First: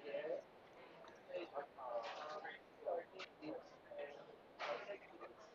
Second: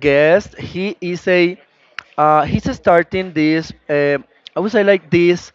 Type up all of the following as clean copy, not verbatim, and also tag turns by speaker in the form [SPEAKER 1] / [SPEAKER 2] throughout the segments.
[SPEAKER 1] guest. He is a he's starting this. I would say like this.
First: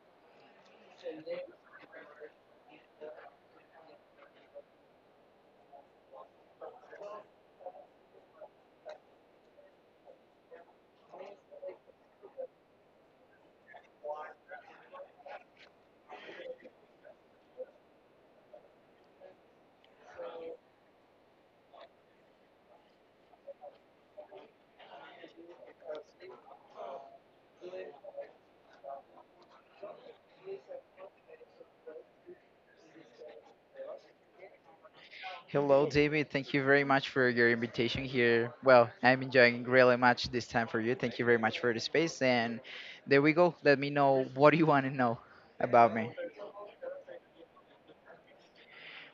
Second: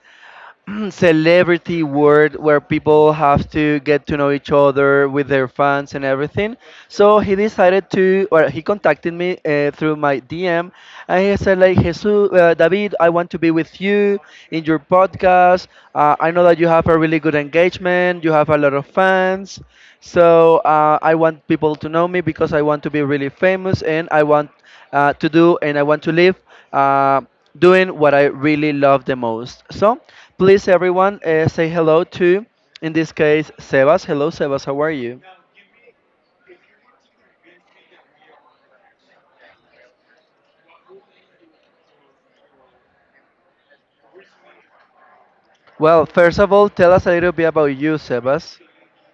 [SPEAKER 1] Celebrity world where people have to get to know each other with their fans and everything. So he decided to, or he contacted me through my DM, and he said like, Jesus, David, I want to be with you in your podcast. I know that you have a really good engagement, you have a lot of fans. So I want people to know me because I want to be really famous and I want to do and I want to live uh, doing what I really love the most. So please, everyone, say hello to, in this case, Sebas. Hello, Sebas, how are you?
[SPEAKER 2] Hello, David. Thank you very much for your invitation here. Well, I'm enjoying really much this time for you. Thank you very much for the space. And there we go. Let me know what do you want to know about
[SPEAKER 1] Well,
[SPEAKER 2] me.
[SPEAKER 1] first of all, tell us a little bit about you, Sebas.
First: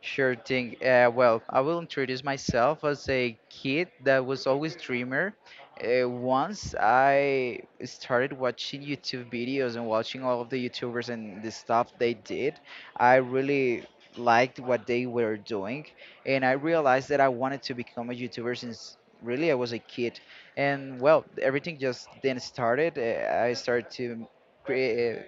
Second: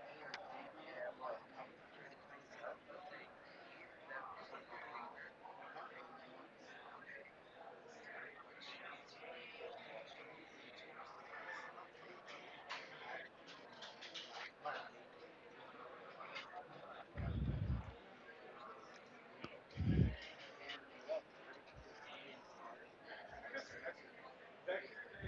[SPEAKER 2] Sure thing. Well, I will introduce myself as a kid that was always dreamer. Once I started watching YouTube videos and watching all of the YouTubers and the stuff they did, I really liked what they were doing, and I realized that I wanted to become a YouTuber since really I was a kid. And well, everything just then started. I started to create,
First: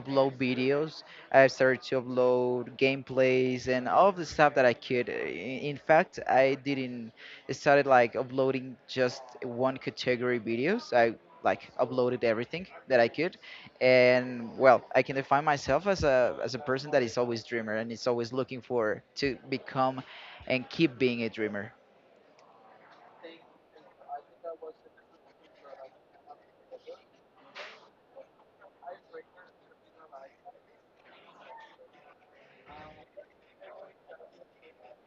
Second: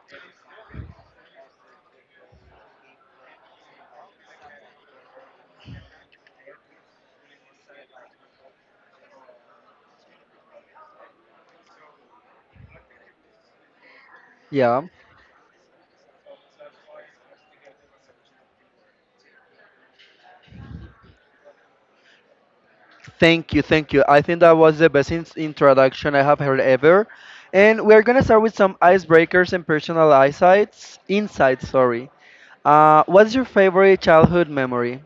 [SPEAKER 2] upload videos I started to upload gameplays and all of the stuff that I could. In fact, I didn't started like uploading just one category videos. I like uploaded everything that I could, and well,
[SPEAKER 1] Yeah.
[SPEAKER 2] I can define myself as a person that is always dreamer and is always looking for to become and keep being a dreamer.
[SPEAKER 1] Thank you, thank you. I think that was the best introduction I have heard ever. And we're gonna start with some icebreakers and personal insights. Insights, sorry. What's your favorite childhood memory?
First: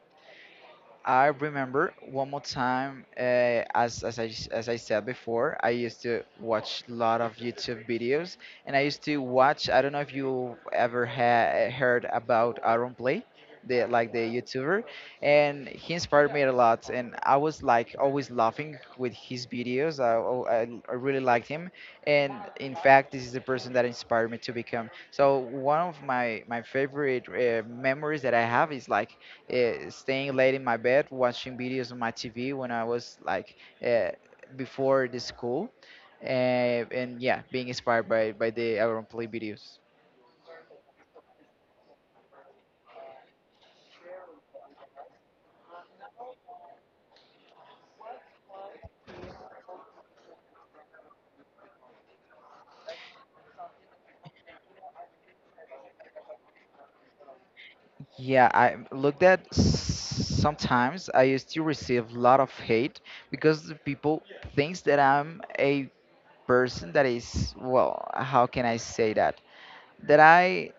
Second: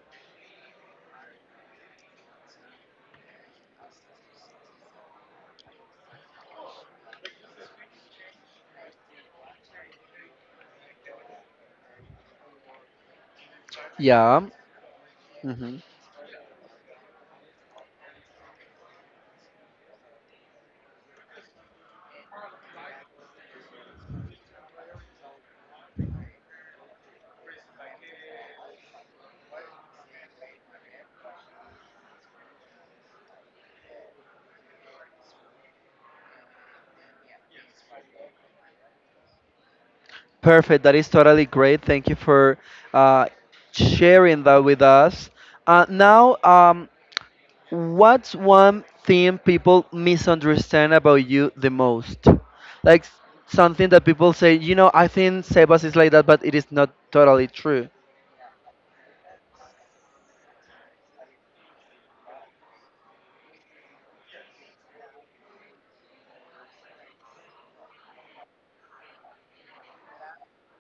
[SPEAKER 2] I remember one more time, as I said before, I used to watch a lot of YouTube videos and I used to watch, I don't know if you ever heard about Aaron Play, like the
[SPEAKER 1] Yeah.
[SPEAKER 2] YouTuber, and
[SPEAKER 1] Mm-hmm.
[SPEAKER 2] he inspired me a lot. And I was like always laughing with his videos. I really liked him. And in fact, this is the person that inspired me to become. So one of my favorite memories that I have is like, staying late in my bed watching videos on my TV when I was like uh, before the school, uh, and yeah, being inspired by the Aaron Play videos.
[SPEAKER 1] Perfect. That is totally great. Thank you for uh, sharing that with us. Now, what's one thing people misunderstand about you the most? Like s- Something that people say, you know, I think Sebas is like that, but it is not totally true.
[SPEAKER 2] Yeah, I looked at sometimes I used to receive a lot of hate because the people thinks that I'm a person that is well, how can I say that? That I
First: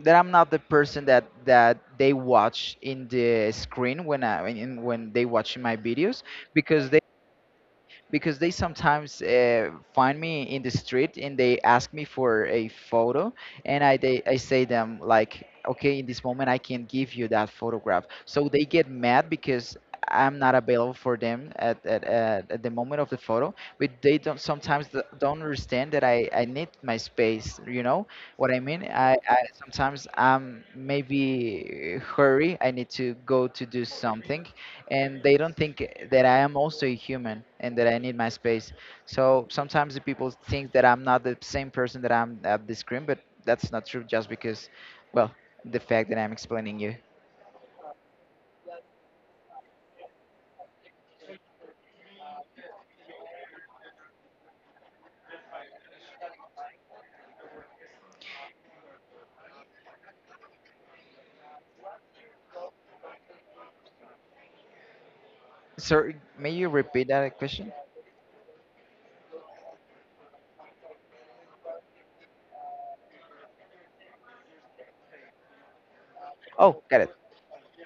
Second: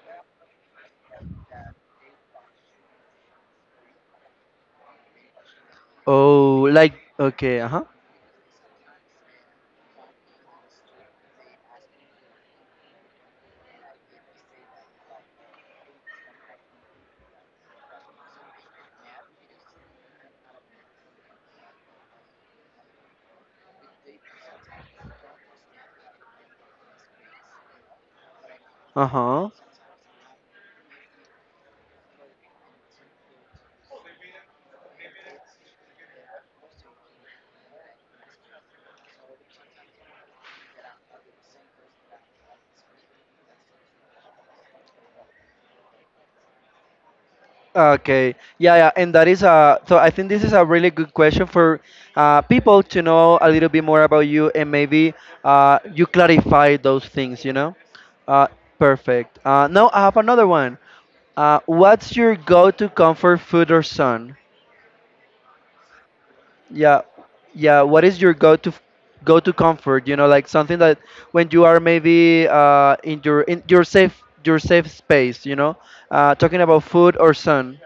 [SPEAKER 2] that I'm not the person that they watch in the screen when when they watching my videos
[SPEAKER 1] Oh,
[SPEAKER 2] because
[SPEAKER 1] like, okay, uh huh,
[SPEAKER 2] they sometimes find me in the street and they ask me for a photo and I say them like okay in this moment I can give you that photograph so they get mad because I'm not available for them at the moment of the photo but they don't sometimes don't understand that I need my space you know what I mean
[SPEAKER 1] uh
[SPEAKER 2] I
[SPEAKER 1] huh.
[SPEAKER 2] sometimes I'm maybe hurry I need to go to do something and they don't think that I am also a human and that I need my space. So sometimes the people think that I'm not the same person that I'm at the screen, but that's not true just because, well, the fact that I'm explaining you.
[SPEAKER 1] Okay. Yeah, yeah, and that is a so I think this is a really good question for people to know a little bit more about you and maybe you clarify those things, you know? Uh, perfect. Now I have another one. What's your go-to comfort food or son?
[SPEAKER 2] So may you
[SPEAKER 1] Yeah,
[SPEAKER 2] repeat that question?
[SPEAKER 1] yeah. What is your go-to comfort? You know, like something that when you are maybe in your safe space, you know, talking
[SPEAKER 2] Oh,
[SPEAKER 1] about
[SPEAKER 2] got
[SPEAKER 1] food
[SPEAKER 2] it.
[SPEAKER 1] or sun.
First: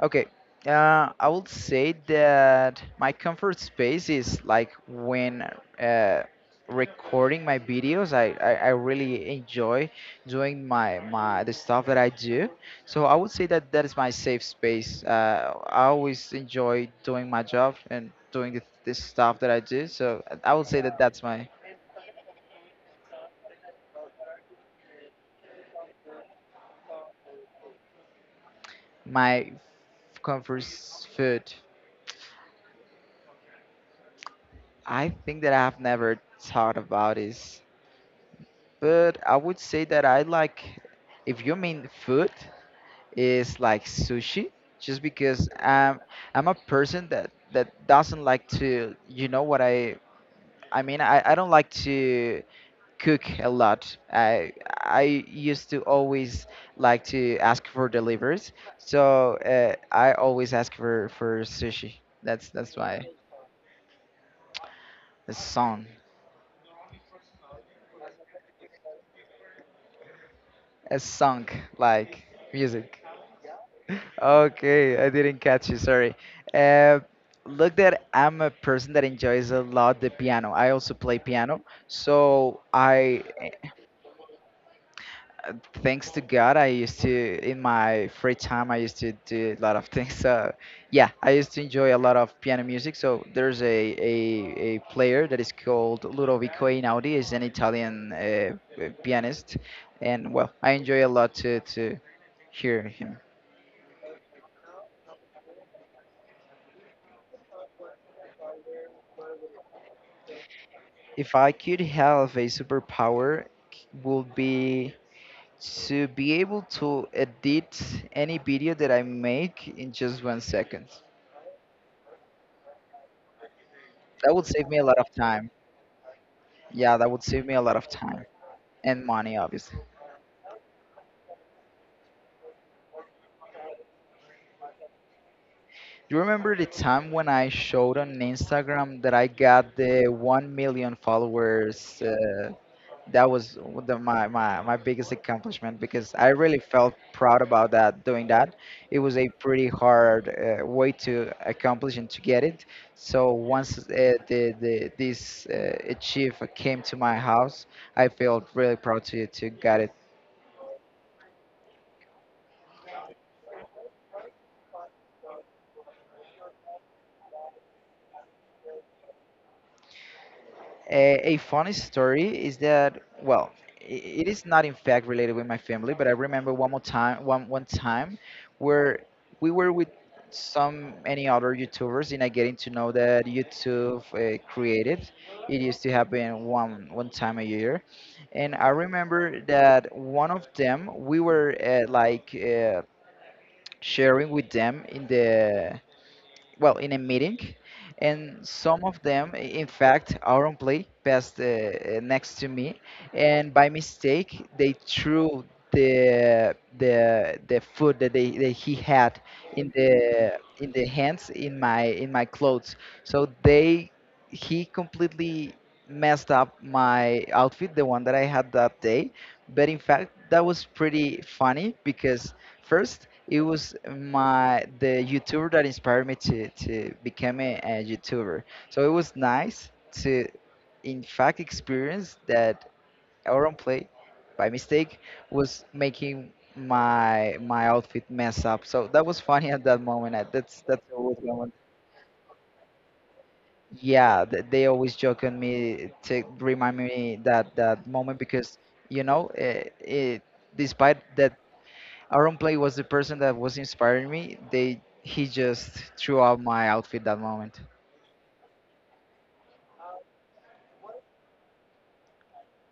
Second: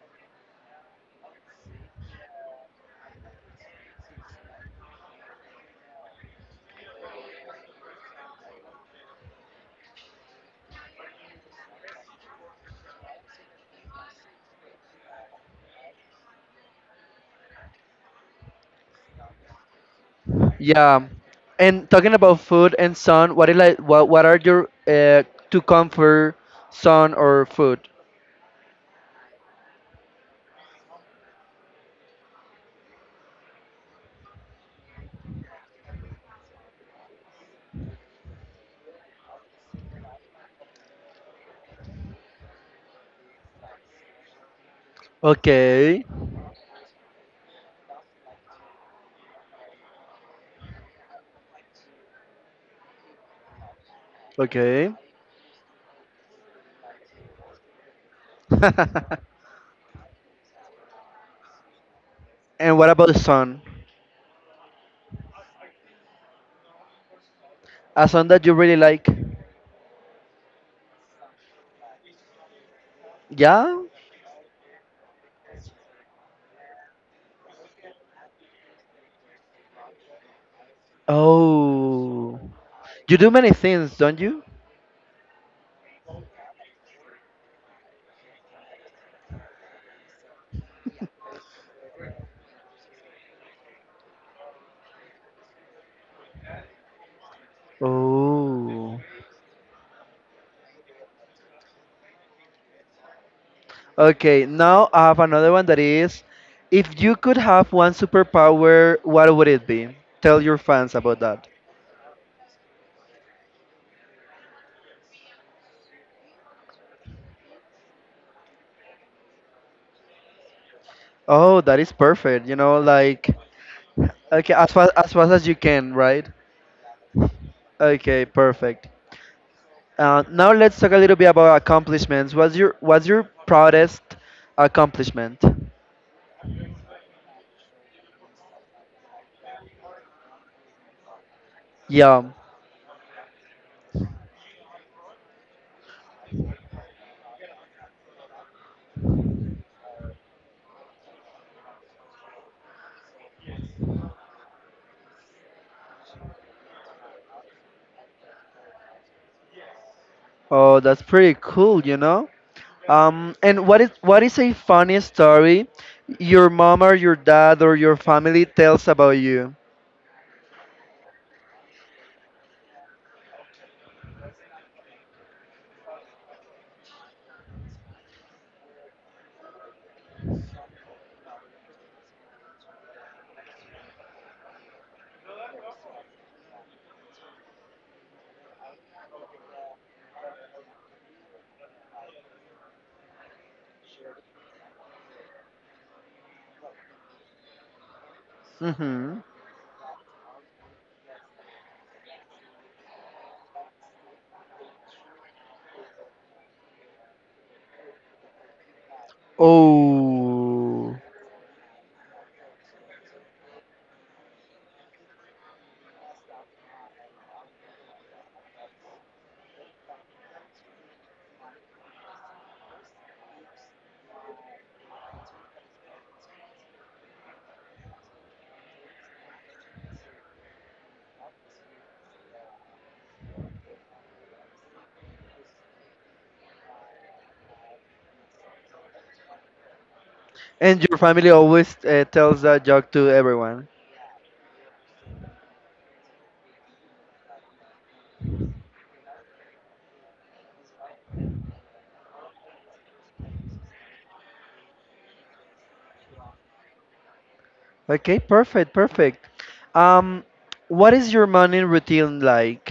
[SPEAKER 2] Okay. I would say that my comfort space is like when uh, recording my videos. I really enjoy doing my the stuff that I do. So I would say that that is my safe space. I always enjoy doing my job and doing the stuff that I do. So I would say that
[SPEAKER 1] Yeah,
[SPEAKER 2] that's my
[SPEAKER 1] and talking about food and sun, what is like what are your to comfort sun or food?
[SPEAKER 2] my comfort food. I think that I have never thought about is. But I would say that I like, if you mean food, is like sushi, just because I'm
[SPEAKER 1] Okay,
[SPEAKER 2] I'm a person that doesn't like to, you know what I mean, I don't like to cook a lot.
[SPEAKER 1] okay.
[SPEAKER 2] I used to always like to ask for deliveries, so I always ask for sushi. That's
[SPEAKER 1] And what
[SPEAKER 2] why
[SPEAKER 1] about the sun?
[SPEAKER 2] a song,
[SPEAKER 1] A sun that you really like?
[SPEAKER 2] a song like music.
[SPEAKER 1] Yeah.
[SPEAKER 2] Okay, I didn't catch you, sorry. Uh, Look that I'm a person that enjoys a lot the piano. I also play piano.
[SPEAKER 1] Oh,
[SPEAKER 2] So
[SPEAKER 1] you
[SPEAKER 2] I,
[SPEAKER 1] do many things, don't you?
[SPEAKER 2] uh, thanks to God, I used to, in my free time, I used to do a lot of things. So yeah, I used to enjoy a lot of piano music. So there's a, a player that is called Ludovico Einaudi. He's an Italian
[SPEAKER 1] Oh.
[SPEAKER 2] pianist. And well, I enjoy a lot to hear him.
[SPEAKER 1] Okay, now I have another one that is, if you could have one superpower, what would it be? Tell your fans about
[SPEAKER 2] If
[SPEAKER 1] that.
[SPEAKER 2] I could have a superpower, would be to be able to edit any video that I make in just 1 second.
[SPEAKER 1] Oh, that is perfect. You know, like
[SPEAKER 2] That would
[SPEAKER 1] okay,
[SPEAKER 2] save
[SPEAKER 1] as
[SPEAKER 2] me a lot of
[SPEAKER 1] fast as
[SPEAKER 2] time.
[SPEAKER 1] you can, right?
[SPEAKER 2] Yeah, that would save me a lot of time
[SPEAKER 1] Okay, perfect.
[SPEAKER 2] and money, obviously.
[SPEAKER 1] Now let's talk a little bit about accomplishments. What's your proudest accomplishment?
[SPEAKER 2] Do you remember the time when I showed on Instagram that I got the 1 million followers?
[SPEAKER 1] Yeah.
[SPEAKER 2] That was one the, my biggest accomplishment because I really felt proud about that doing that. It was a pretty hard way to accomplish and to get it. So once the this achieve came to my house, I felt really proud to get it.
[SPEAKER 1] Oh, that's pretty cool, you know? And what is a funny story your mom or your dad or your family tells about you?
[SPEAKER 2] A funny story is that well, i- it is not in fact related with my family, but I remember one more time, one time, where we were with some any other YouTubers, and I getting to know that YouTube created. It used to happen one time a year, and I remember that one of them we were sharing with them in the well in a meeting and some of
[SPEAKER 1] Mm-hmm.
[SPEAKER 2] them in fact our own play passed next to me and by mistake they threw the food that they that he had in the in the
[SPEAKER 1] Oh.
[SPEAKER 2] hands in my clothes so they he completely messed up my outfit the one that I had that day but in fact that was pretty funny because first it was my the YouTuber that inspired me to become a YouTuber. So it was nice to, in fact, experience that Auron Play, by mistake, was making my outfit mess up. So that was funny at that moment. That's
[SPEAKER 1] And your
[SPEAKER 2] always
[SPEAKER 1] family
[SPEAKER 2] moment.
[SPEAKER 1] always tells that joke to everyone.
[SPEAKER 2] Yeah, they always joke on me to remind me that that moment because you know, despite that Aaron Play was the person that was inspiring me. They He just threw out my outfit that moment.
[SPEAKER 1] Okay, perfect, perfect. Um, what is your morning routine like?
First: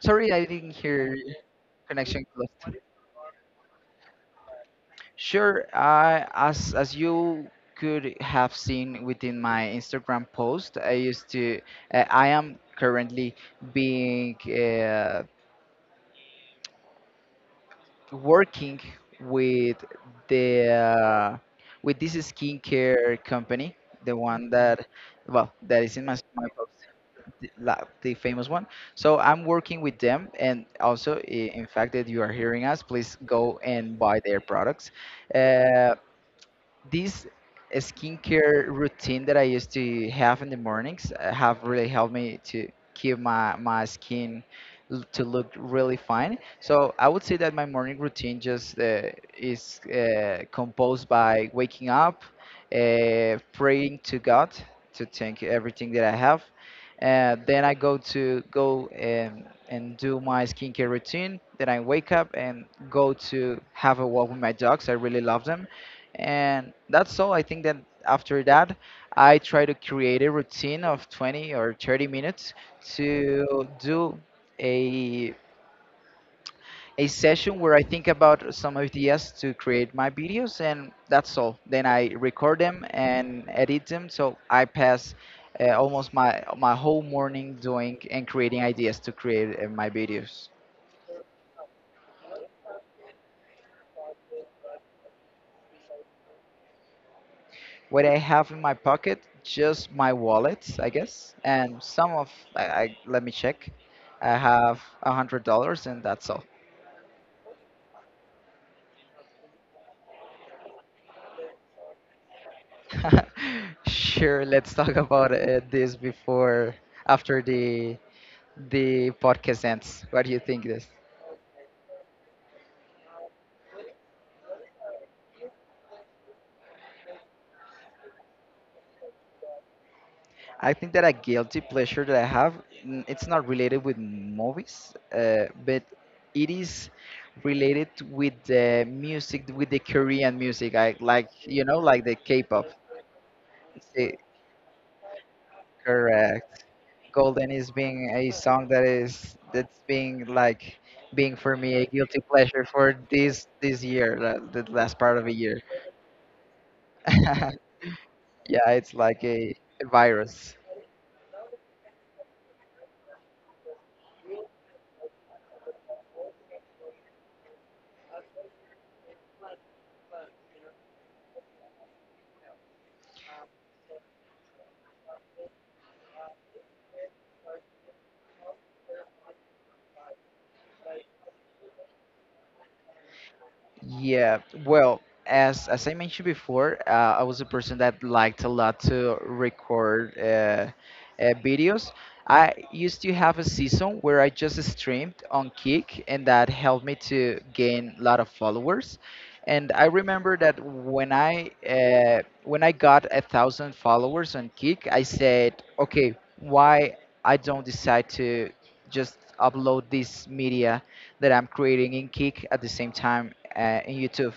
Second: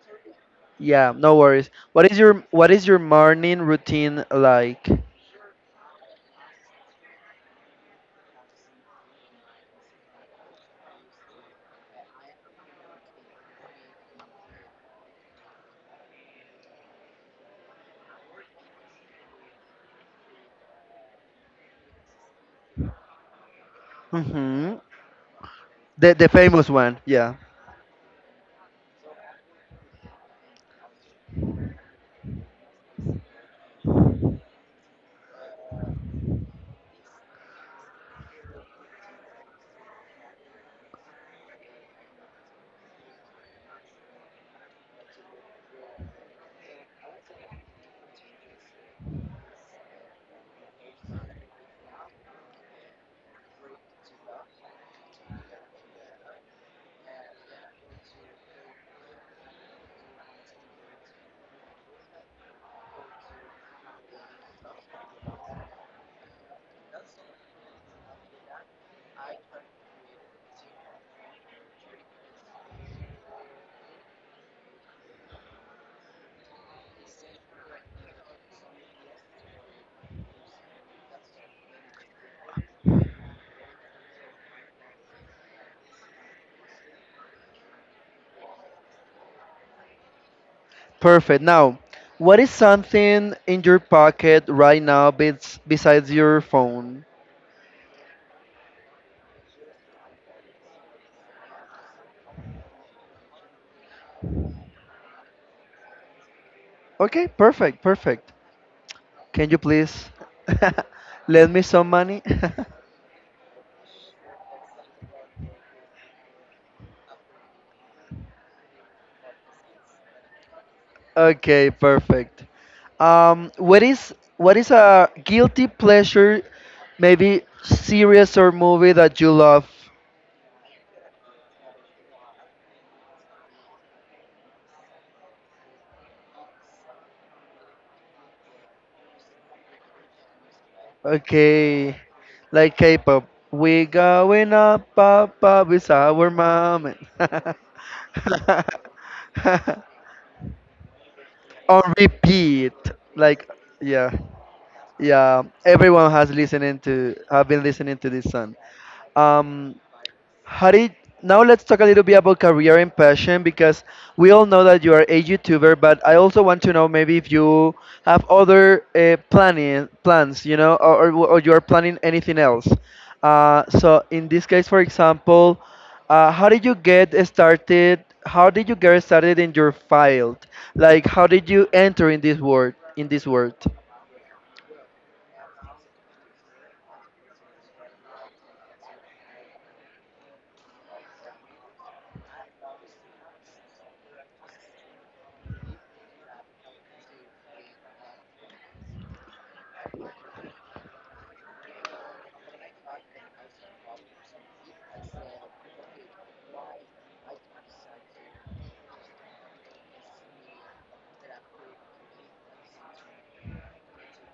[SPEAKER 2] Sorry, I didn't
[SPEAKER 1] Yeah,
[SPEAKER 2] hear
[SPEAKER 1] no worries.
[SPEAKER 2] connection
[SPEAKER 1] What
[SPEAKER 2] closed.
[SPEAKER 1] is your morning routine like?
[SPEAKER 2] Sure, I as you could have seen within my Instagram post, I used to I am currently being working with the with this skincare company, the one
[SPEAKER 1] Mm-hmm.
[SPEAKER 2] that well that is in my,
[SPEAKER 1] The
[SPEAKER 2] my post
[SPEAKER 1] famous one. Yeah.
[SPEAKER 2] the famous one. So I'm working with them, and also, in fact, that you are hearing us, please go and buy their products. Uh, this skincare routine that I used to have in the mornings have really helped me to keep my skin to look really fine. So I would say that my morning routine just is composed by waking up, praying to God to thank everything that I have. Then I go to go and do my skincare routine. Then I wake up and go to have a walk with my dogs. I really love them and that's all. I think that after that I try to create a routine of 20 or 30 minutes to do a a session where I think about some ideas to create my videos and that's all then I record them and edit them so I pass almost my whole morning doing and creating ideas to create my videos.
[SPEAKER 1] Perfect. Now, what is something in your pocket right now besides your phone?
[SPEAKER 2] What I have in my pocket, just my wallet, I guess, and some of. I let me check. I have $100, and that's all.
[SPEAKER 1] Okay, perfect, perfect. Can you please lend me some money?
[SPEAKER 2] Sure, let's talk about this before after the podcast ends. What do you think this?
[SPEAKER 1] Okay, perfect. What is a guilty pleasure, maybe series or movie that you love?
[SPEAKER 2] I think that a guilty pleasure that I have, it's not related with movies, but it is related with the music, with the Korean music. I like, you know,
[SPEAKER 1] Okay,
[SPEAKER 2] like the K-pop.
[SPEAKER 1] like K-pop. We
[SPEAKER 2] Eh,
[SPEAKER 1] going up, up, up with our
[SPEAKER 2] Correct.
[SPEAKER 1] mom.
[SPEAKER 2] Golden is being a song that is that's being like being for me
[SPEAKER 1] On
[SPEAKER 2] a guilty pleasure
[SPEAKER 1] repeat,
[SPEAKER 2] for
[SPEAKER 1] like
[SPEAKER 2] this
[SPEAKER 1] yeah,
[SPEAKER 2] year, the last part of the
[SPEAKER 1] yeah.
[SPEAKER 2] year.
[SPEAKER 1] Everyone has listening to have
[SPEAKER 2] Yeah,
[SPEAKER 1] been listening to this song.
[SPEAKER 2] it's like
[SPEAKER 1] Um,
[SPEAKER 2] a virus.
[SPEAKER 1] How did Now let's talk a little bit about career and passion because we all know that you are a YouTuber, but I also want to know maybe if you have other planning plans, you know, or you are planning anything else. So in this case, for example, how did you get started? How did you get started in your field? Like, how did you enter in this world?
[SPEAKER 2] Yeah, well, as I mentioned before, I was a person that liked a lot to record videos. I used to have a season where I just streamed on Kick, and that helped me to gain a lot of followers. And I remember that when I got 1,000 followers on Kick, I said, okay, why I don't decide to just upload this media that I'm creating in Kick at the same time in YouTube.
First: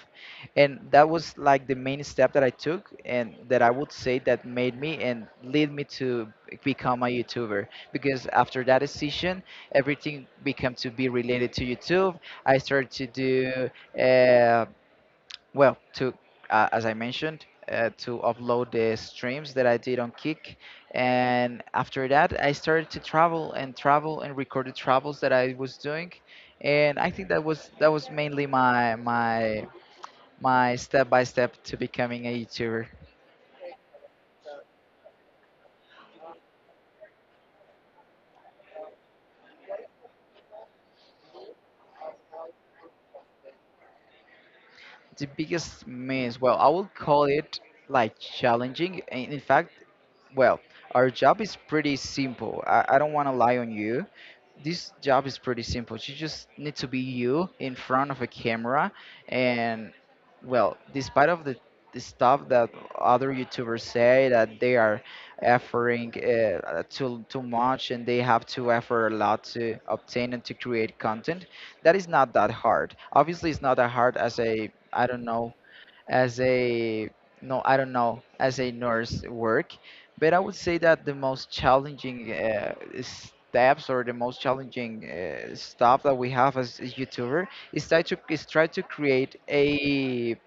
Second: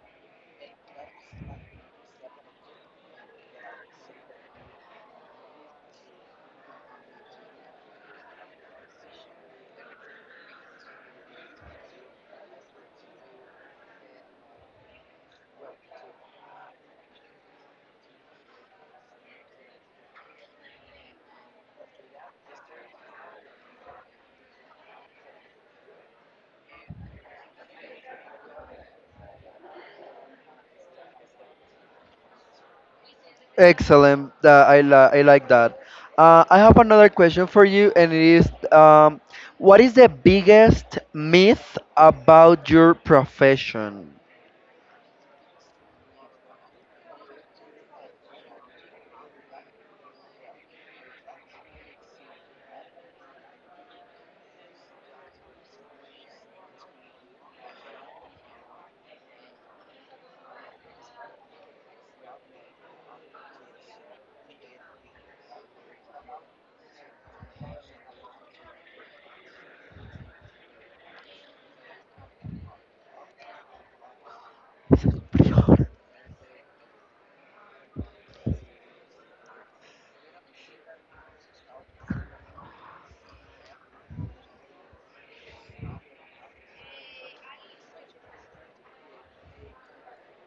[SPEAKER 2] And that was like the main step that I took and that I would say that made me and lead me to become a YouTuber because after that decision, everything became to be related to YouTube. I started to do, well, to as I mentioned, to upload the streams that I did on Kick, and after that, I started to travel and travel and record the travels that I was doing, and I think that was mainly my step by step to becoming a YouTuber.
[SPEAKER 1] Excellent. That I like that. I have another question for you, and it is, um, what is the biggest myth about your profession?
[SPEAKER 2] The biggest miss, well, I would call it like challenging. And in fact, well, our job is pretty simple. I don't want to lie on you. This job is pretty simple. You just need to be you in front of a camera and, well, despite of the stuff that other YouTubers say that they are efforting too much and they have to effort a lot to obtain and to create content, that is not that hard. Obviously, it's not that hard as a, I don't know, as a, no, I don't know, as a nurse work, but I would say that the most challenging steps or the most challenging stuff that we have as a YouTuber is try to create a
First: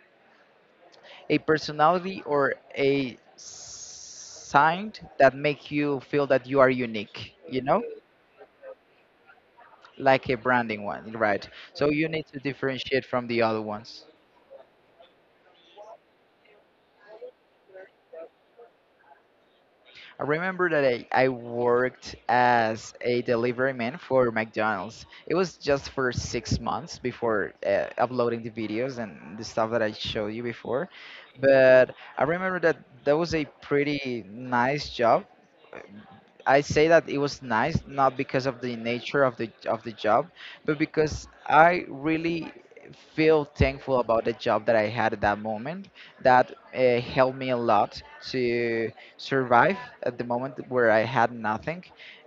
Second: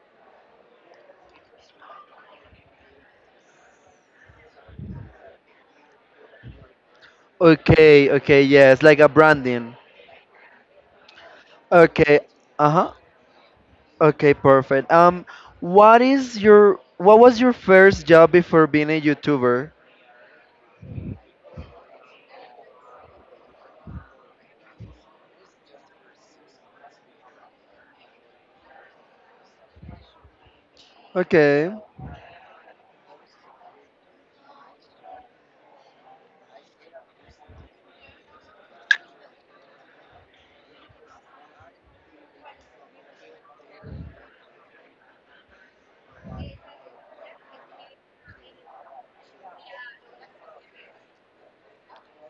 [SPEAKER 2] personality or a sign that make you feel that you are unique.
[SPEAKER 1] Okay, okay, yes, like a branding.
[SPEAKER 2] Like a branding one, right? So you
[SPEAKER 1] Okay,
[SPEAKER 2] need to
[SPEAKER 1] uh-huh.
[SPEAKER 2] differentiate from the other ones.
[SPEAKER 1] Okay, perfect. What was your first job before being a YouTuber?
[SPEAKER 2] I remember that I worked as a delivery man for McDonald's. It was just for 6 months before uploading the videos and the stuff that I showed you before.
[SPEAKER 1] Okay.
[SPEAKER 2] But I remember that was a pretty nice job. I say that it was nice not because of the nature of the job, but because I really feel thankful about the job that I had at that moment. That helped me a lot to survive at the moment where I had nothing,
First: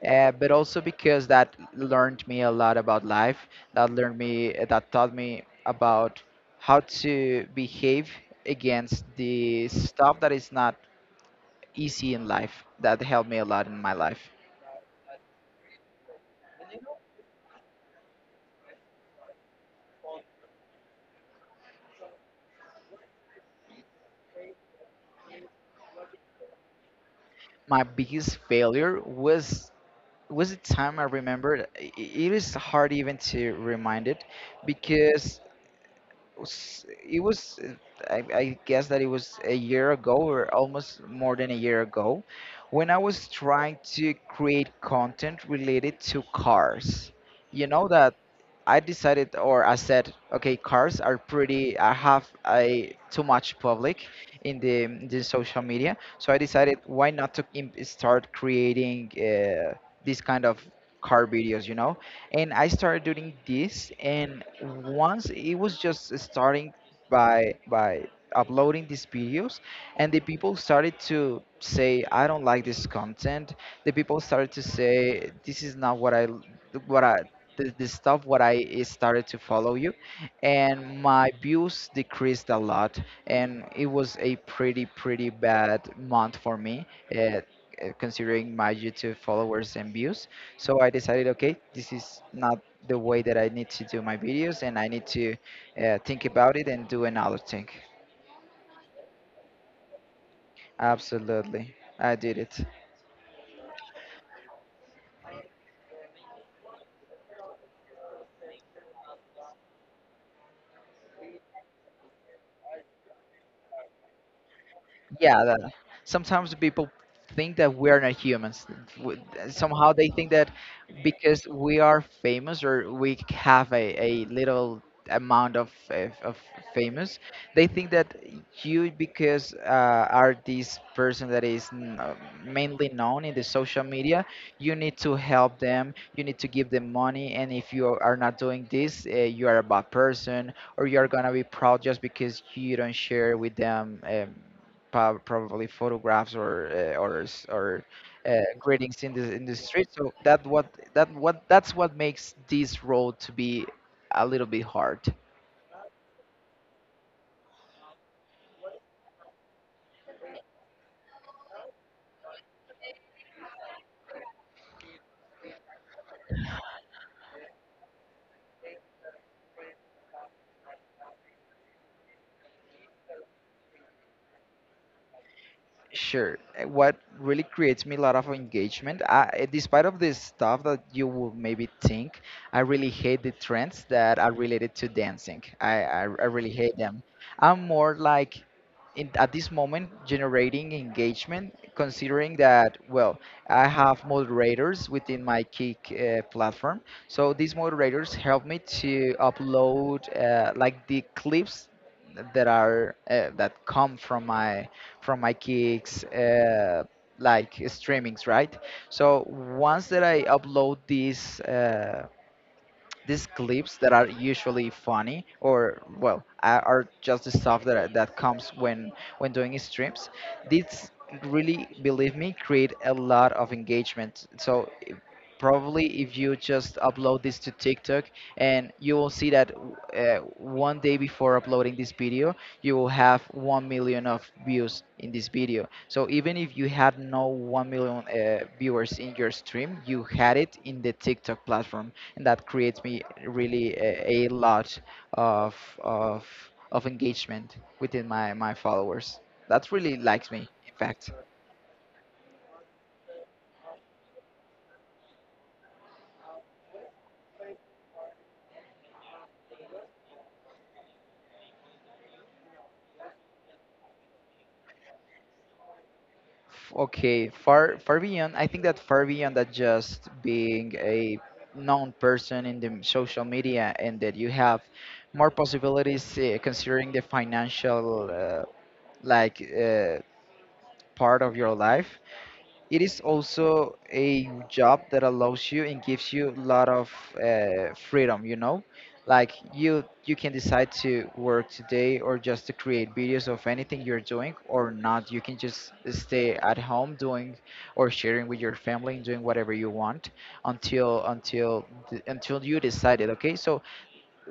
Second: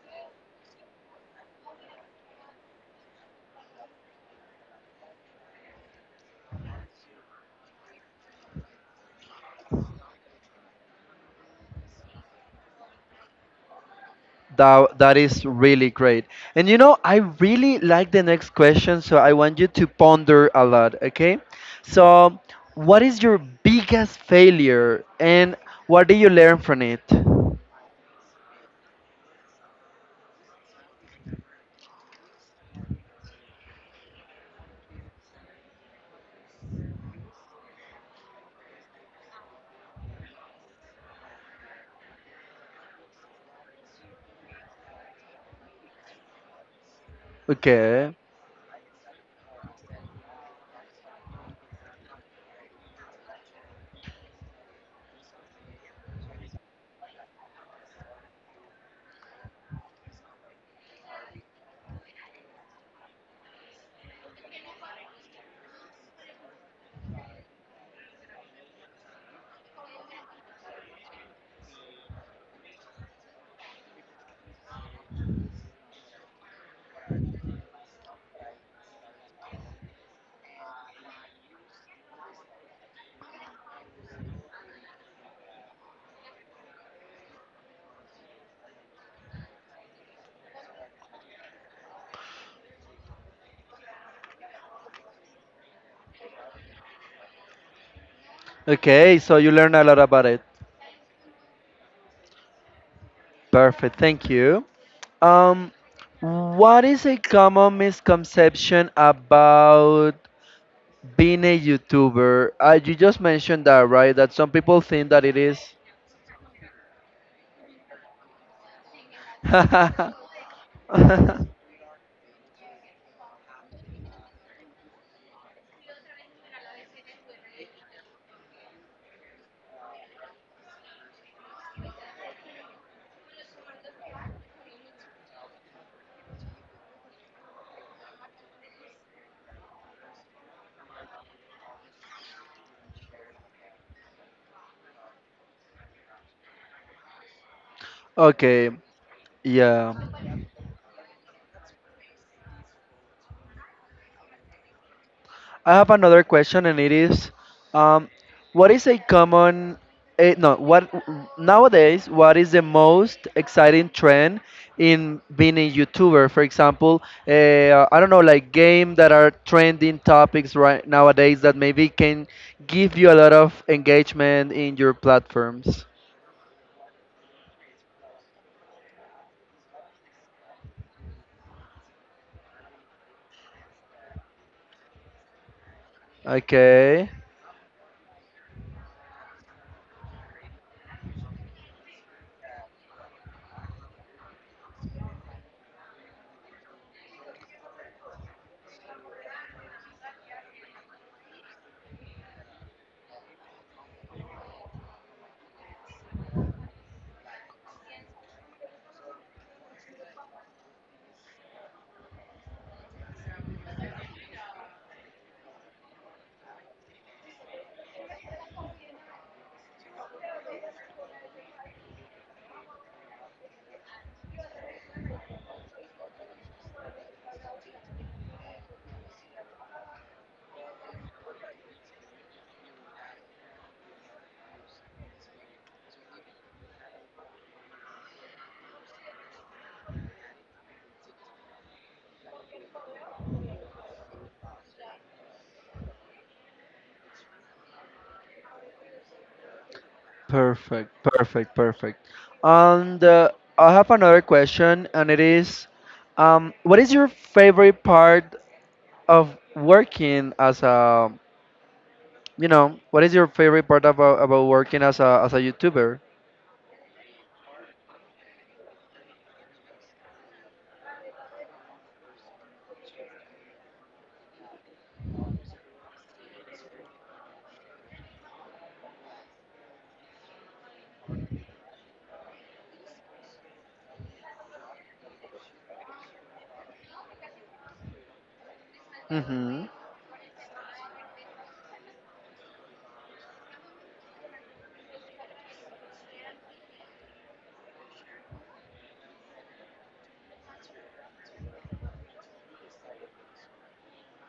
[SPEAKER 2] but also because that learned me a lot about life. That learned me, that taught me about how to behave against the stuff that is not easy in life. That helped me a lot in my life.
[SPEAKER 1] That, that is really great. And you know, I really like the next question, so I want you to ponder a lot, okay? So, what is your biggest failure and what did you learn from it?
[SPEAKER 2] My biggest failure was the time I remembered. It is hard even to remind it because was- it was I guess that it was a year ago or almost more than a year ago when I was trying to create content related to cars. You know
[SPEAKER 1] Okay.
[SPEAKER 2] that I decided, or I said, okay, cars are pretty, I have a too much public in the social media, so I decided, why not to start creating this kind of car videos, you know? And I started doing this. And once it was just starting by uploading these videos, and the people started to say, "I don't like this content." The people started to say, "This is not what I l- what I." The stuff what I, started to follow you, and my views decreased a lot, and it was a pretty bad month for me, uh, considering my YouTube followers and views. So I decided, okay, this is not the way that I need to do my videos, and I need to, think about it and do another thing.
[SPEAKER 1] Okay, so you learned a lot about it.
[SPEAKER 2] Absolutely, I did it.
[SPEAKER 1] Perfect, thank you. Um, what is a common misconception about being a YouTuber? You just mentioned that, right? That some people think that it
[SPEAKER 2] Yeah,
[SPEAKER 1] is.
[SPEAKER 2] that, sometimes people think that we are not humans. W- Somehow they think that because we are famous or we have a little amount of famous, they think that you, because are this person that is mainly known in the social media, you need to help them, you need to give them money, and if you are not doing this, you are a bad person or you're gonna be proud just because you don't share with them. Probably photographs or
[SPEAKER 1] Okay,
[SPEAKER 2] greetings in the street.
[SPEAKER 1] yeah.
[SPEAKER 2] So that's what makes this road to be a little bit hard.
[SPEAKER 1] I have another question, and it is, um, what is a common, eh, no, what nowadays, what is the most exciting trend in being a YouTuber? For example, I don't know, like game that are trending topics right nowadays that maybe can give you a lot of engagement in your platforms.
[SPEAKER 2] Sure. What really creates me a lot of engagement, despite of this stuff that you would maybe think, I really hate the trends that are related to dancing. I really hate them.
[SPEAKER 1] Okay.
[SPEAKER 2] I'm more like in, at this moment generating engagement, considering that, well, I have moderators within my Kick platform. So these moderators help me to upload like the clips that are that come from my kicks, like streamings, right? So once that I upload these clips that are usually funny, or well, are just the stuff that comes when doing streams, these, really believe me, create a lot of engagement. Probably if you just upload this to TikTok and you will see that, one day before uploading this video, you will have 1 million of views in this video. So even if you had no 1 million viewers in your stream, you had it in the TikTok platform, and that creates me really a lot of of of engagement within my followers. That really likes me, in
[SPEAKER 1] Perfect,
[SPEAKER 2] fact.
[SPEAKER 1] perfect, perfect. And I have another question, and it is, what is your favorite part of working as a, you know, what is your favorite part about working as a YouTuber?
[SPEAKER 2] Okay, far far beyond. I think that far beyond that just being a known person in the social media, and that you have more possibilities, considering the financial, like uh, part of your life. It is also a job that allows you and gives you a lot of freedom, you know? Like,
[SPEAKER 1] Mm-hmm.
[SPEAKER 2] you can decide to work today or just to create videos of anything you're doing or not. You can just stay at home doing or sharing with your family and doing whatever you want until you decided, okay? So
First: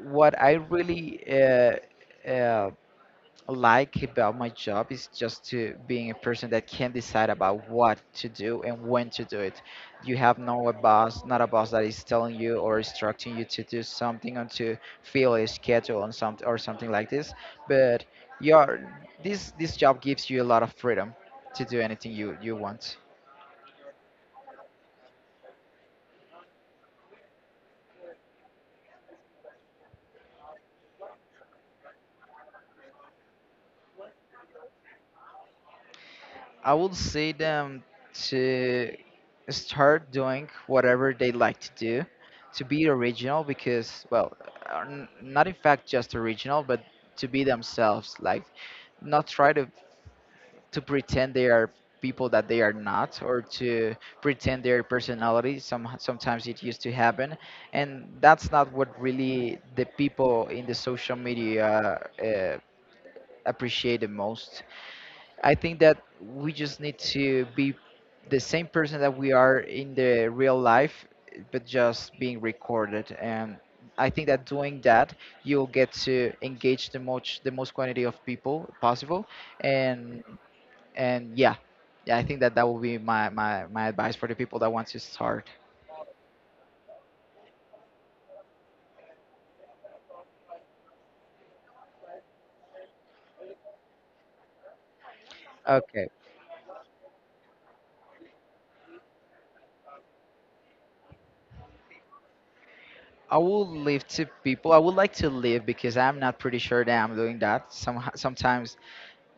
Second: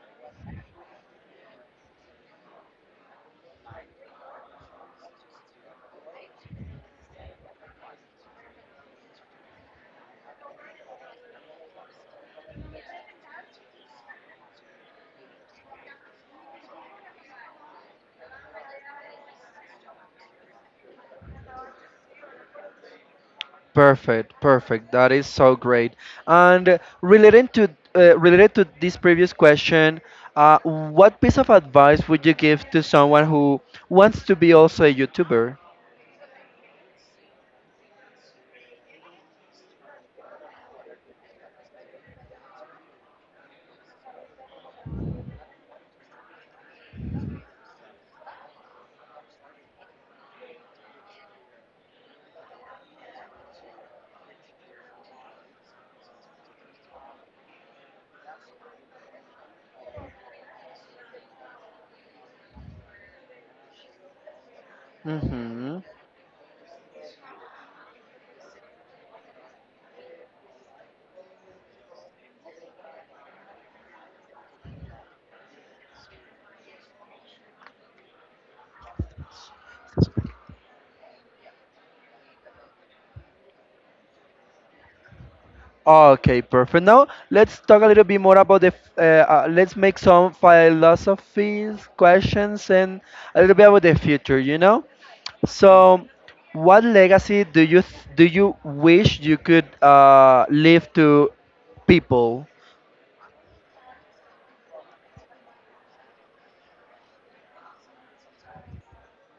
[SPEAKER 2] what I really uh, like about my job is just to being a person that can decide about what to do and when to do it. You have no a boss, not a boss that is telling you or instructing you to do something or to fill a schedule on some or something like this. But your, this job gives you a lot of freedom to do anything you want.
[SPEAKER 1] Perfect, perfect. That is so great. And relating to related to this previous question, what piece of advice would you give to someone who wants to be also a YouTuber?
[SPEAKER 2] I would say them to start doing whatever they like to do, to be original because, well, not in fact just original, but to be themselves. Like, not try to pretend they are people that they are not, or to pretend their personality. Sometimes it used to happen, and that's not what really the people in the social media appreciate the most. I think
[SPEAKER 1] Mm-hmm.
[SPEAKER 2] that we just need to be the same person that we are in the real life, but just being recorded. And I think that doing that, you'll get to engage the most quantity of people possible. And and yeah, yeah, I think that that will be my my advice for the people that want to start.
[SPEAKER 1] Okay, perfect. Now let's talk a little bit more about let's make some philosophies, questions, and a little bit about the future. You know. So,
[SPEAKER 2] Okay.
[SPEAKER 1] what legacy do do you wish you could leave to people?
[SPEAKER 2] I will leave to people. I would like to leave because I'm not pretty sure that I'm doing that. Sometimes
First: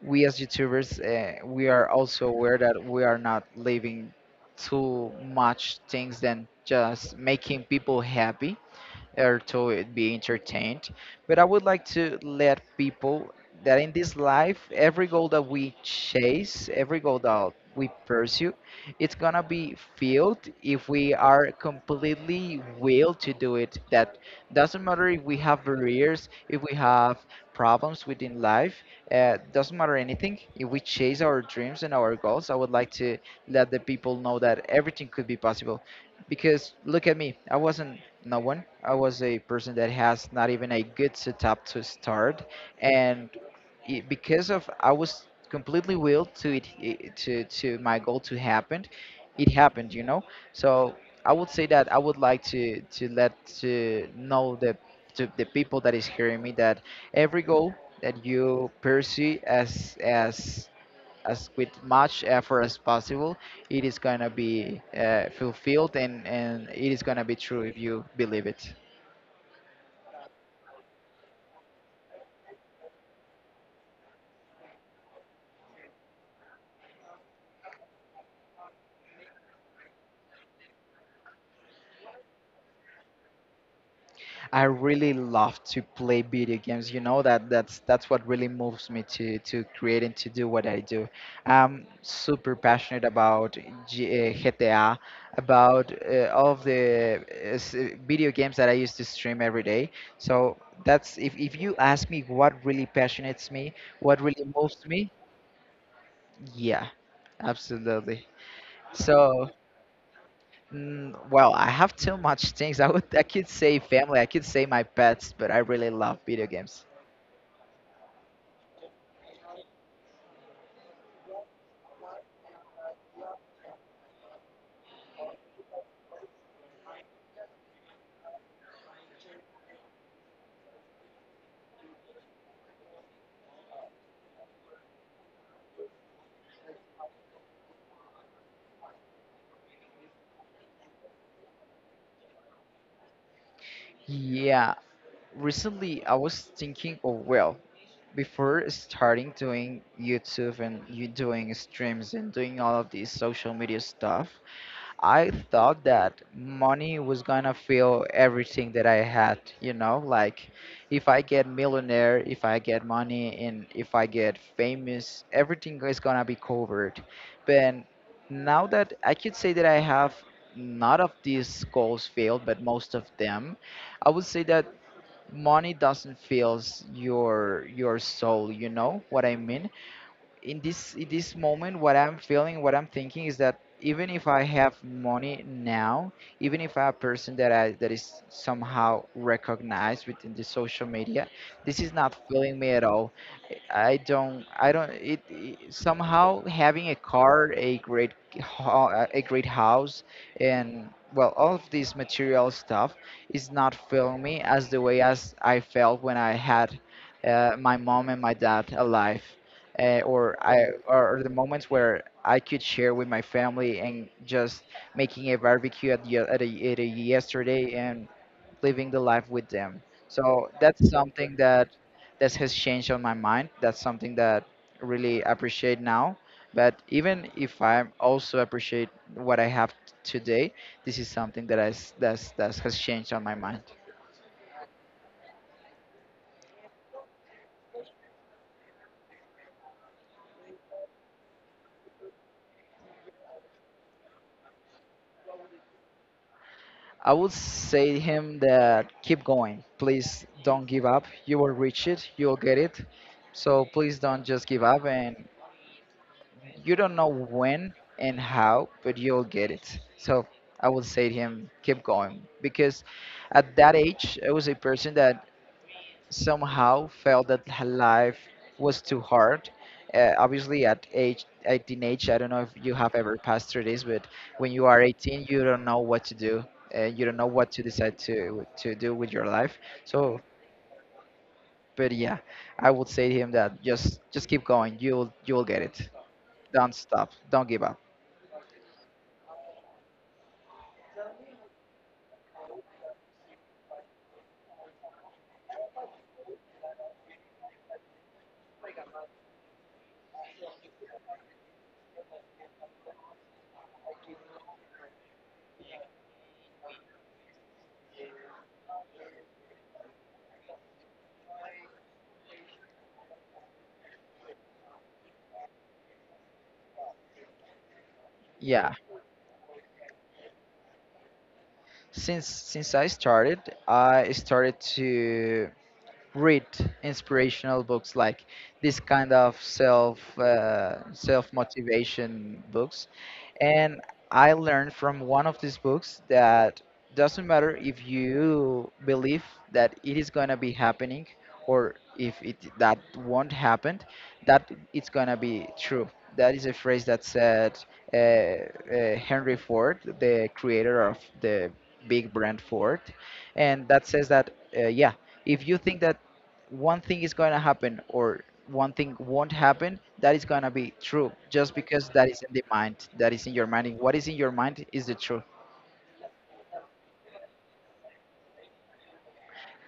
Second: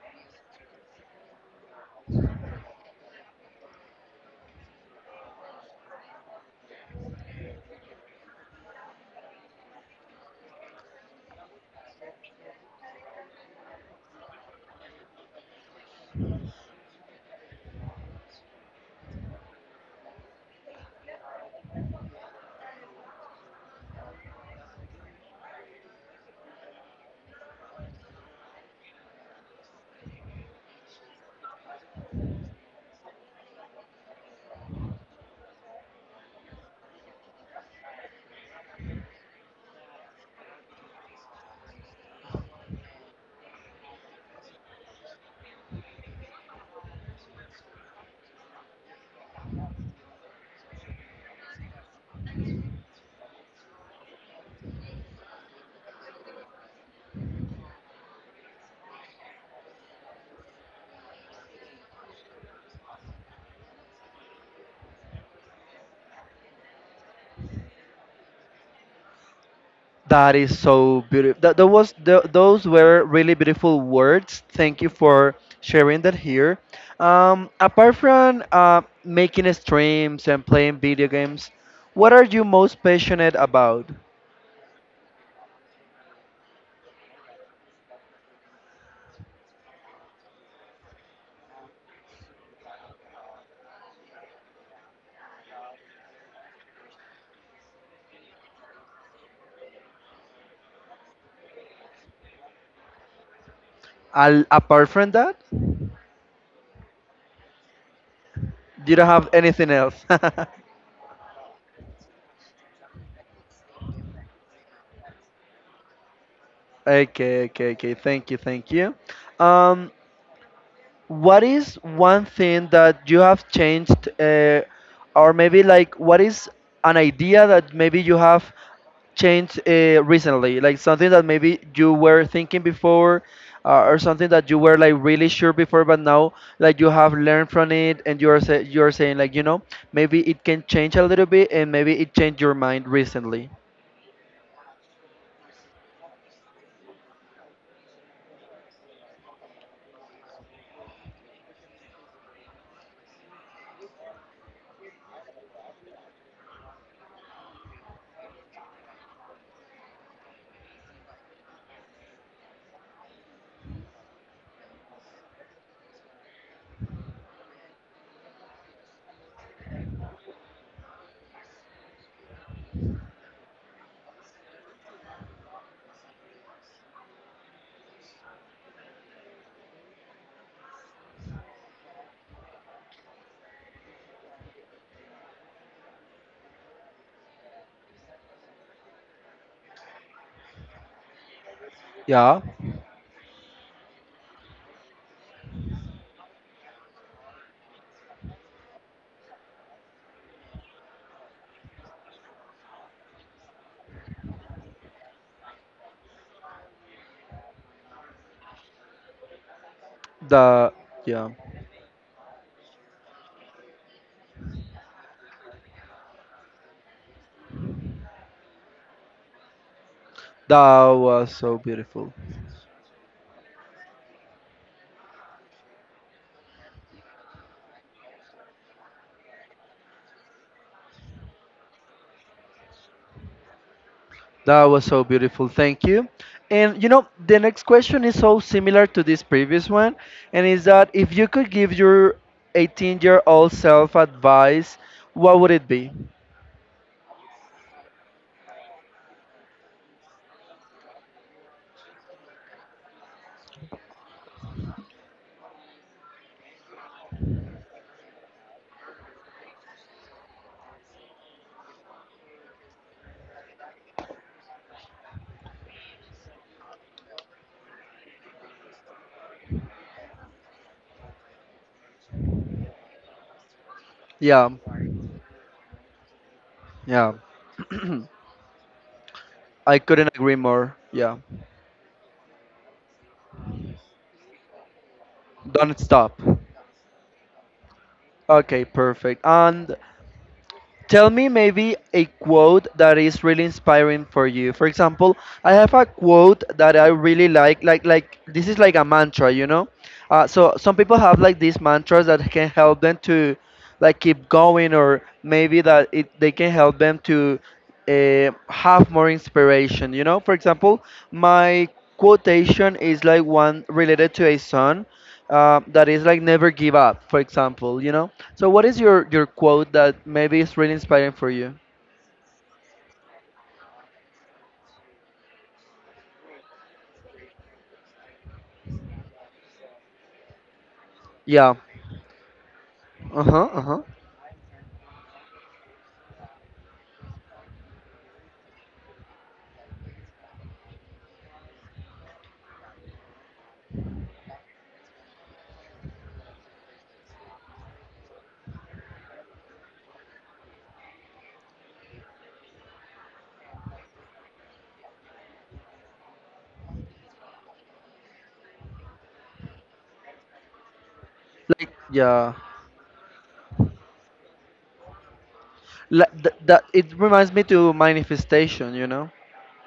[SPEAKER 2] we as YouTubers, we are also aware that we are not leaving too much things than just making people happy or to be entertained. But I would like to let people that in this life, every goal that we chase, every goal that we pursue, it's gonna be filled if we are completely will to do it. That doesn't matter if we have barriers, if we have problems within life, doesn't matter anything. If we chase our dreams and our goals, I would like to let the people know that everything could be possible, because look at me, I wasn't no one, I was a person that has not even a good setup to start. And it, because of I was completely willed to to my goal to happen, it happened, you know? So I would say that I would like to let to know the to the people that is hearing me that every goal that you pursue as with much effort as possible, it is gonna be fulfilled, and it is gonna be true if you believe it.
[SPEAKER 1] That is so beautiful. Those were really beautiful words. Thank you for sharing that here. Apart from making streams and playing video games, what are you most passionate about?
[SPEAKER 2] I really love to play video games. You know that that's what really moves me to create and to do what I do. I'm super passionate about GTA, about all of the video games that I used to stream every day. So that's, if you ask me what really passionates me, what really
[SPEAKER 1] Al
[SPEAKER 2] moves
[SPEAKER 1] apart
[SPEAKER 2] me,
[SPEAKER 1] from that,
[SPEAKER 2] yeah, absolutely.
[SPEAKER 1] you don't have
[SPEAKER 2] So,
[SPEAKER 1] anything else.
[SPEAKER 2] well, I have too much things. I would, I could say family, I could say my pets, but I really love video games.
[SPEAKER 1] Okay, okay, okay. Thank you, thank you. Um, what is one thing that you have changed or maybe like what is an idea that maybe you have changed recently, like something that maybe you were thinking before or something that you were like really sure before but now like you have learned from it and you're saying like you know maybe it can change a little bit and maybe it changed your mind recently,
[SPEAKER 2] Yeah, recently I was thinking of, well, before starting doing YouTube and you doing streams and doing all of these social media stuff, I thought that money was gonna fill everything that I had, you know, like if I get millionaire, if I get money and if I get famous, everything is gonna be covered. But now that I could say that I have not of these goals failed, but most of them, I would say that money doesn't fills your soul, you know what I mean? In this moment, what I'm feeling, what I'm thinking is that even if I have money now, even if I'm a person that is somehow recognized within the social media, this is not
[SPEAKER 1] yeah,
[SPEAKER 2] filling me at all. I don't i don't it, it somehow having a car, a great a great house, and well, all of this material stuff is not filling me as the way as I felt when I had my mom and my dad alive, or I
[SPEAKER 1] the
[SPEAKER 2] or the
[SPEAKER 1] yeah,
[SPEAKER 2] moments where I could share with my family and just making a barbecue at, ye- at a yesterday and living the life with them. So that's
[SPEAKER 1] that
[SPEAKER 2] something
[SPEAKER 1] was so
[SPEAKER 2] that
[SPEAKER 1] beautiful.
[SPEAKER 2] that has changed on my mind. That's something that really appreciate now. But even if I also appreciate what I have today, this is something that I s- that's that has changed on my mind.
[SPEAKER 1] That was so beautiful. Thank you. And you know, the next question is so similar to this previous one, and is that if you could give your 18-year-old self advice, what would it be?
[SPEAKER 2] I would say to him that keep going. Please don't give up. You will reach it. You'll get it. So please don't just give up. And you don't know when and how, but you'll get it. So I would say to him, keep going. Because at that age, I was a person that somehow felt that her life was too hard. Obviously, at teenage, I don't know if you have ever passed through this, but
[SPEAKER 1] Yeah,
[SPEAKER 2] when you are 18, you don't know what to do. You
[SPEAKER 1] yeah.
[SPEAKER 2] don't know what to decide to do with your life.
[SPEAKER 1] I couldn't
[SPEAKER 2] So,
[SPEAKER 1] agree more. Yeah.
[SPEAKER 2] but yeah, I would say to him that just keep going. You'll get
[SPEAKER 1] Don't
[SPEAKER 2] it.
[SPEAKER 1] stop.
[SPEAKER 2] Don't stop. Don't give up.
[SPEAKER 1] Okay, perfect. And tell me maybe a quote that is really inspiring for you. For example, I have a quote that I really like. Like this is like a mantra, you know. So some people have like these mantras that can help them to like keep going, or maybe that it they can help them to have more inspiration, you know. For example, my quotation is like one related to a song that is like never give up. For example, you know, so what
[SPEAKER 2] Yeah.
[SPEAKER 1] is your quote that maybe is really inspiring for you?
[SPEAKER 2] Since I started to read inspirational books, like this kind of self
[SPEAKER 1] Yeah.
[SPEAKER 2] motivation books,
[SPEAKER 1] Uh-huh,
[SPEAKER 2] and
[SPEAKER 1] uh-huh.
[SPEAKER 2] I learned from one of these books that doesn't matter if you believe that it is going to be happening, or if it that won't happen, that it's going to be true. That is a phrase that said Henry Ford, the creator of the big brand Ford, and that says that, yeah, if you think that one thing is going to happen or one thing won't happen, that is going to be true just
[SPEAKER 1] Like
[SPEAKER 2] because that is
[SPEAKER 1] yeah.
[SPEAKER 2] in the mind, that is in your mind, and what is in your mind is the truth.
[SPEAKER 1] Like th That it reminds me to manifestation, you know?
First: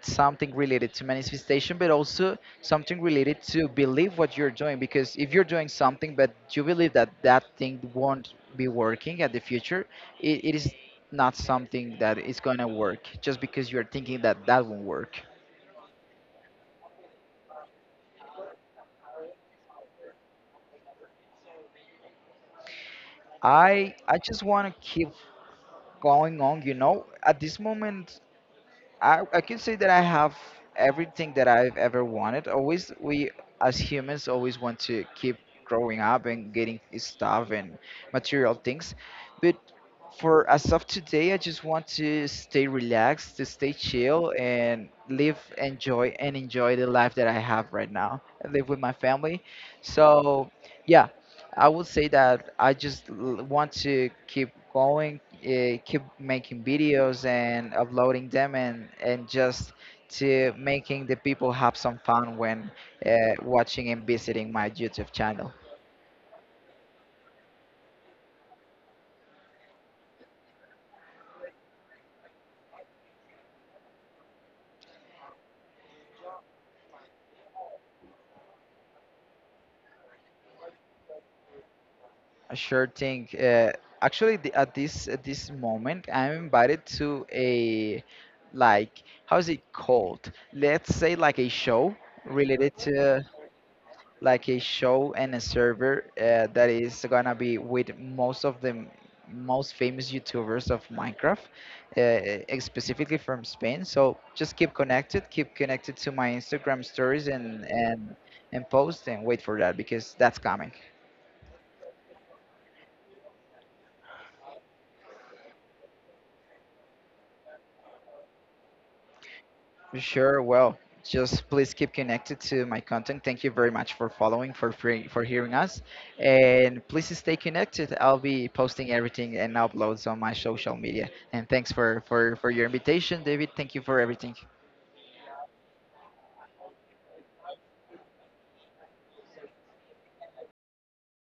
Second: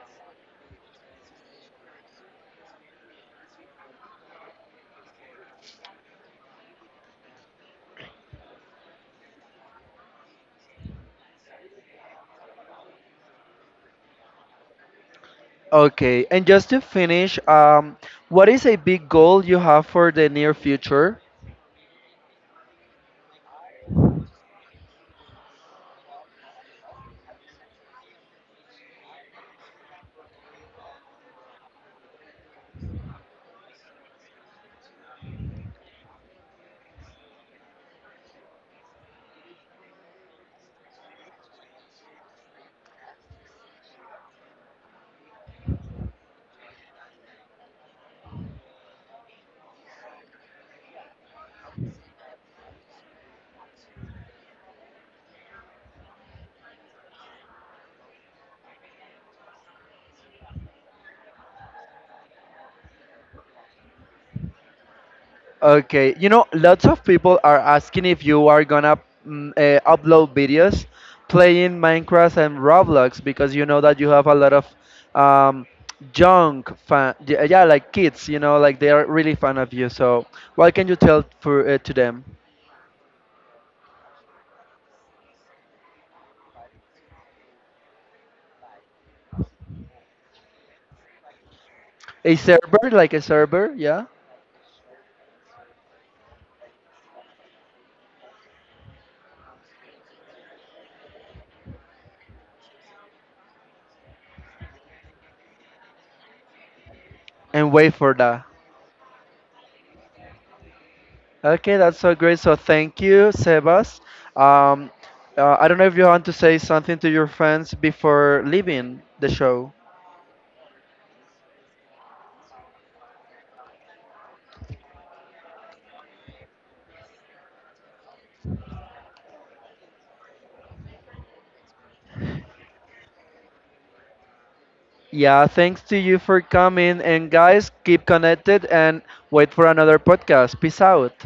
[SPEAKER 2] Something related to manifestation, but also something related to believe what you're doing, because if you're doing something but you believe that that thing won't be working at the future, it is not something that is going to work just because you're thinking that that won't work.
[SPEAKER 1] Okay. And just to finish, um, what is a big goal you have for the near future?
[SPEAKER 2] I just want to keep going on, you know. At this moment, I can say that I have everything that I've ever wanted. Always, we as humans always want to keep growing up and getting stuff and material things. But for as of today, I just want to stay relaxed, to stay chill, and live, enjoy, and enjoy the life that I have right now, and live with my family. So, yeah, I would say that I just want to keep going, keep making videos and uploading them, and just to making the people have some fun when uh, watching and visiting my YouTube channel.
[SPEAKER 1] Okay, you know, lots of people are asking if you are gonna upload videos playing Minecraft and Roblox because you know that you have a lot of um, young fan, yeah, yeah, like kids, you know, like they are really fan of you. So, what can you tell for to them?
[SPEAKER 2] I sure thing. Actually, at this moment, I'm invited to a, like, how is it called? Let's say like a show
[SPEAKER 1] A
[SPEAKER 2] related
[SPEAKER 1] server, like a
[SPEAKER 2] to,
[SPEAKER 1] server, yeah,
[SPEAKER 2] like a show and a server, that is gonna be with most of the most famous YouTubers of Minecraft, specifically from Spain. So just keep connected to my Instagram stories and
[SPEAKER 1] and wait for that.
[SPEAKER 2] post, and wait for that because that's coming.
[SPEAKER 1] Okay, that's so great. So, thank you, Sebas. Um, I don't know if you want to say something to your fans before leaving the show.
[SPEAKER 2] Sure. Well, just please keep connected to my content. Thank you very much for following, for free, for hearing us, and please stay connected. I'll be posting everything and uploads on my social media. And thanks for your invitation, David. Thank you for everything.
[SPEAKER 1] Yeah, thanks to you for coming. And guys, keep connected and wait for another podcast. Peace out.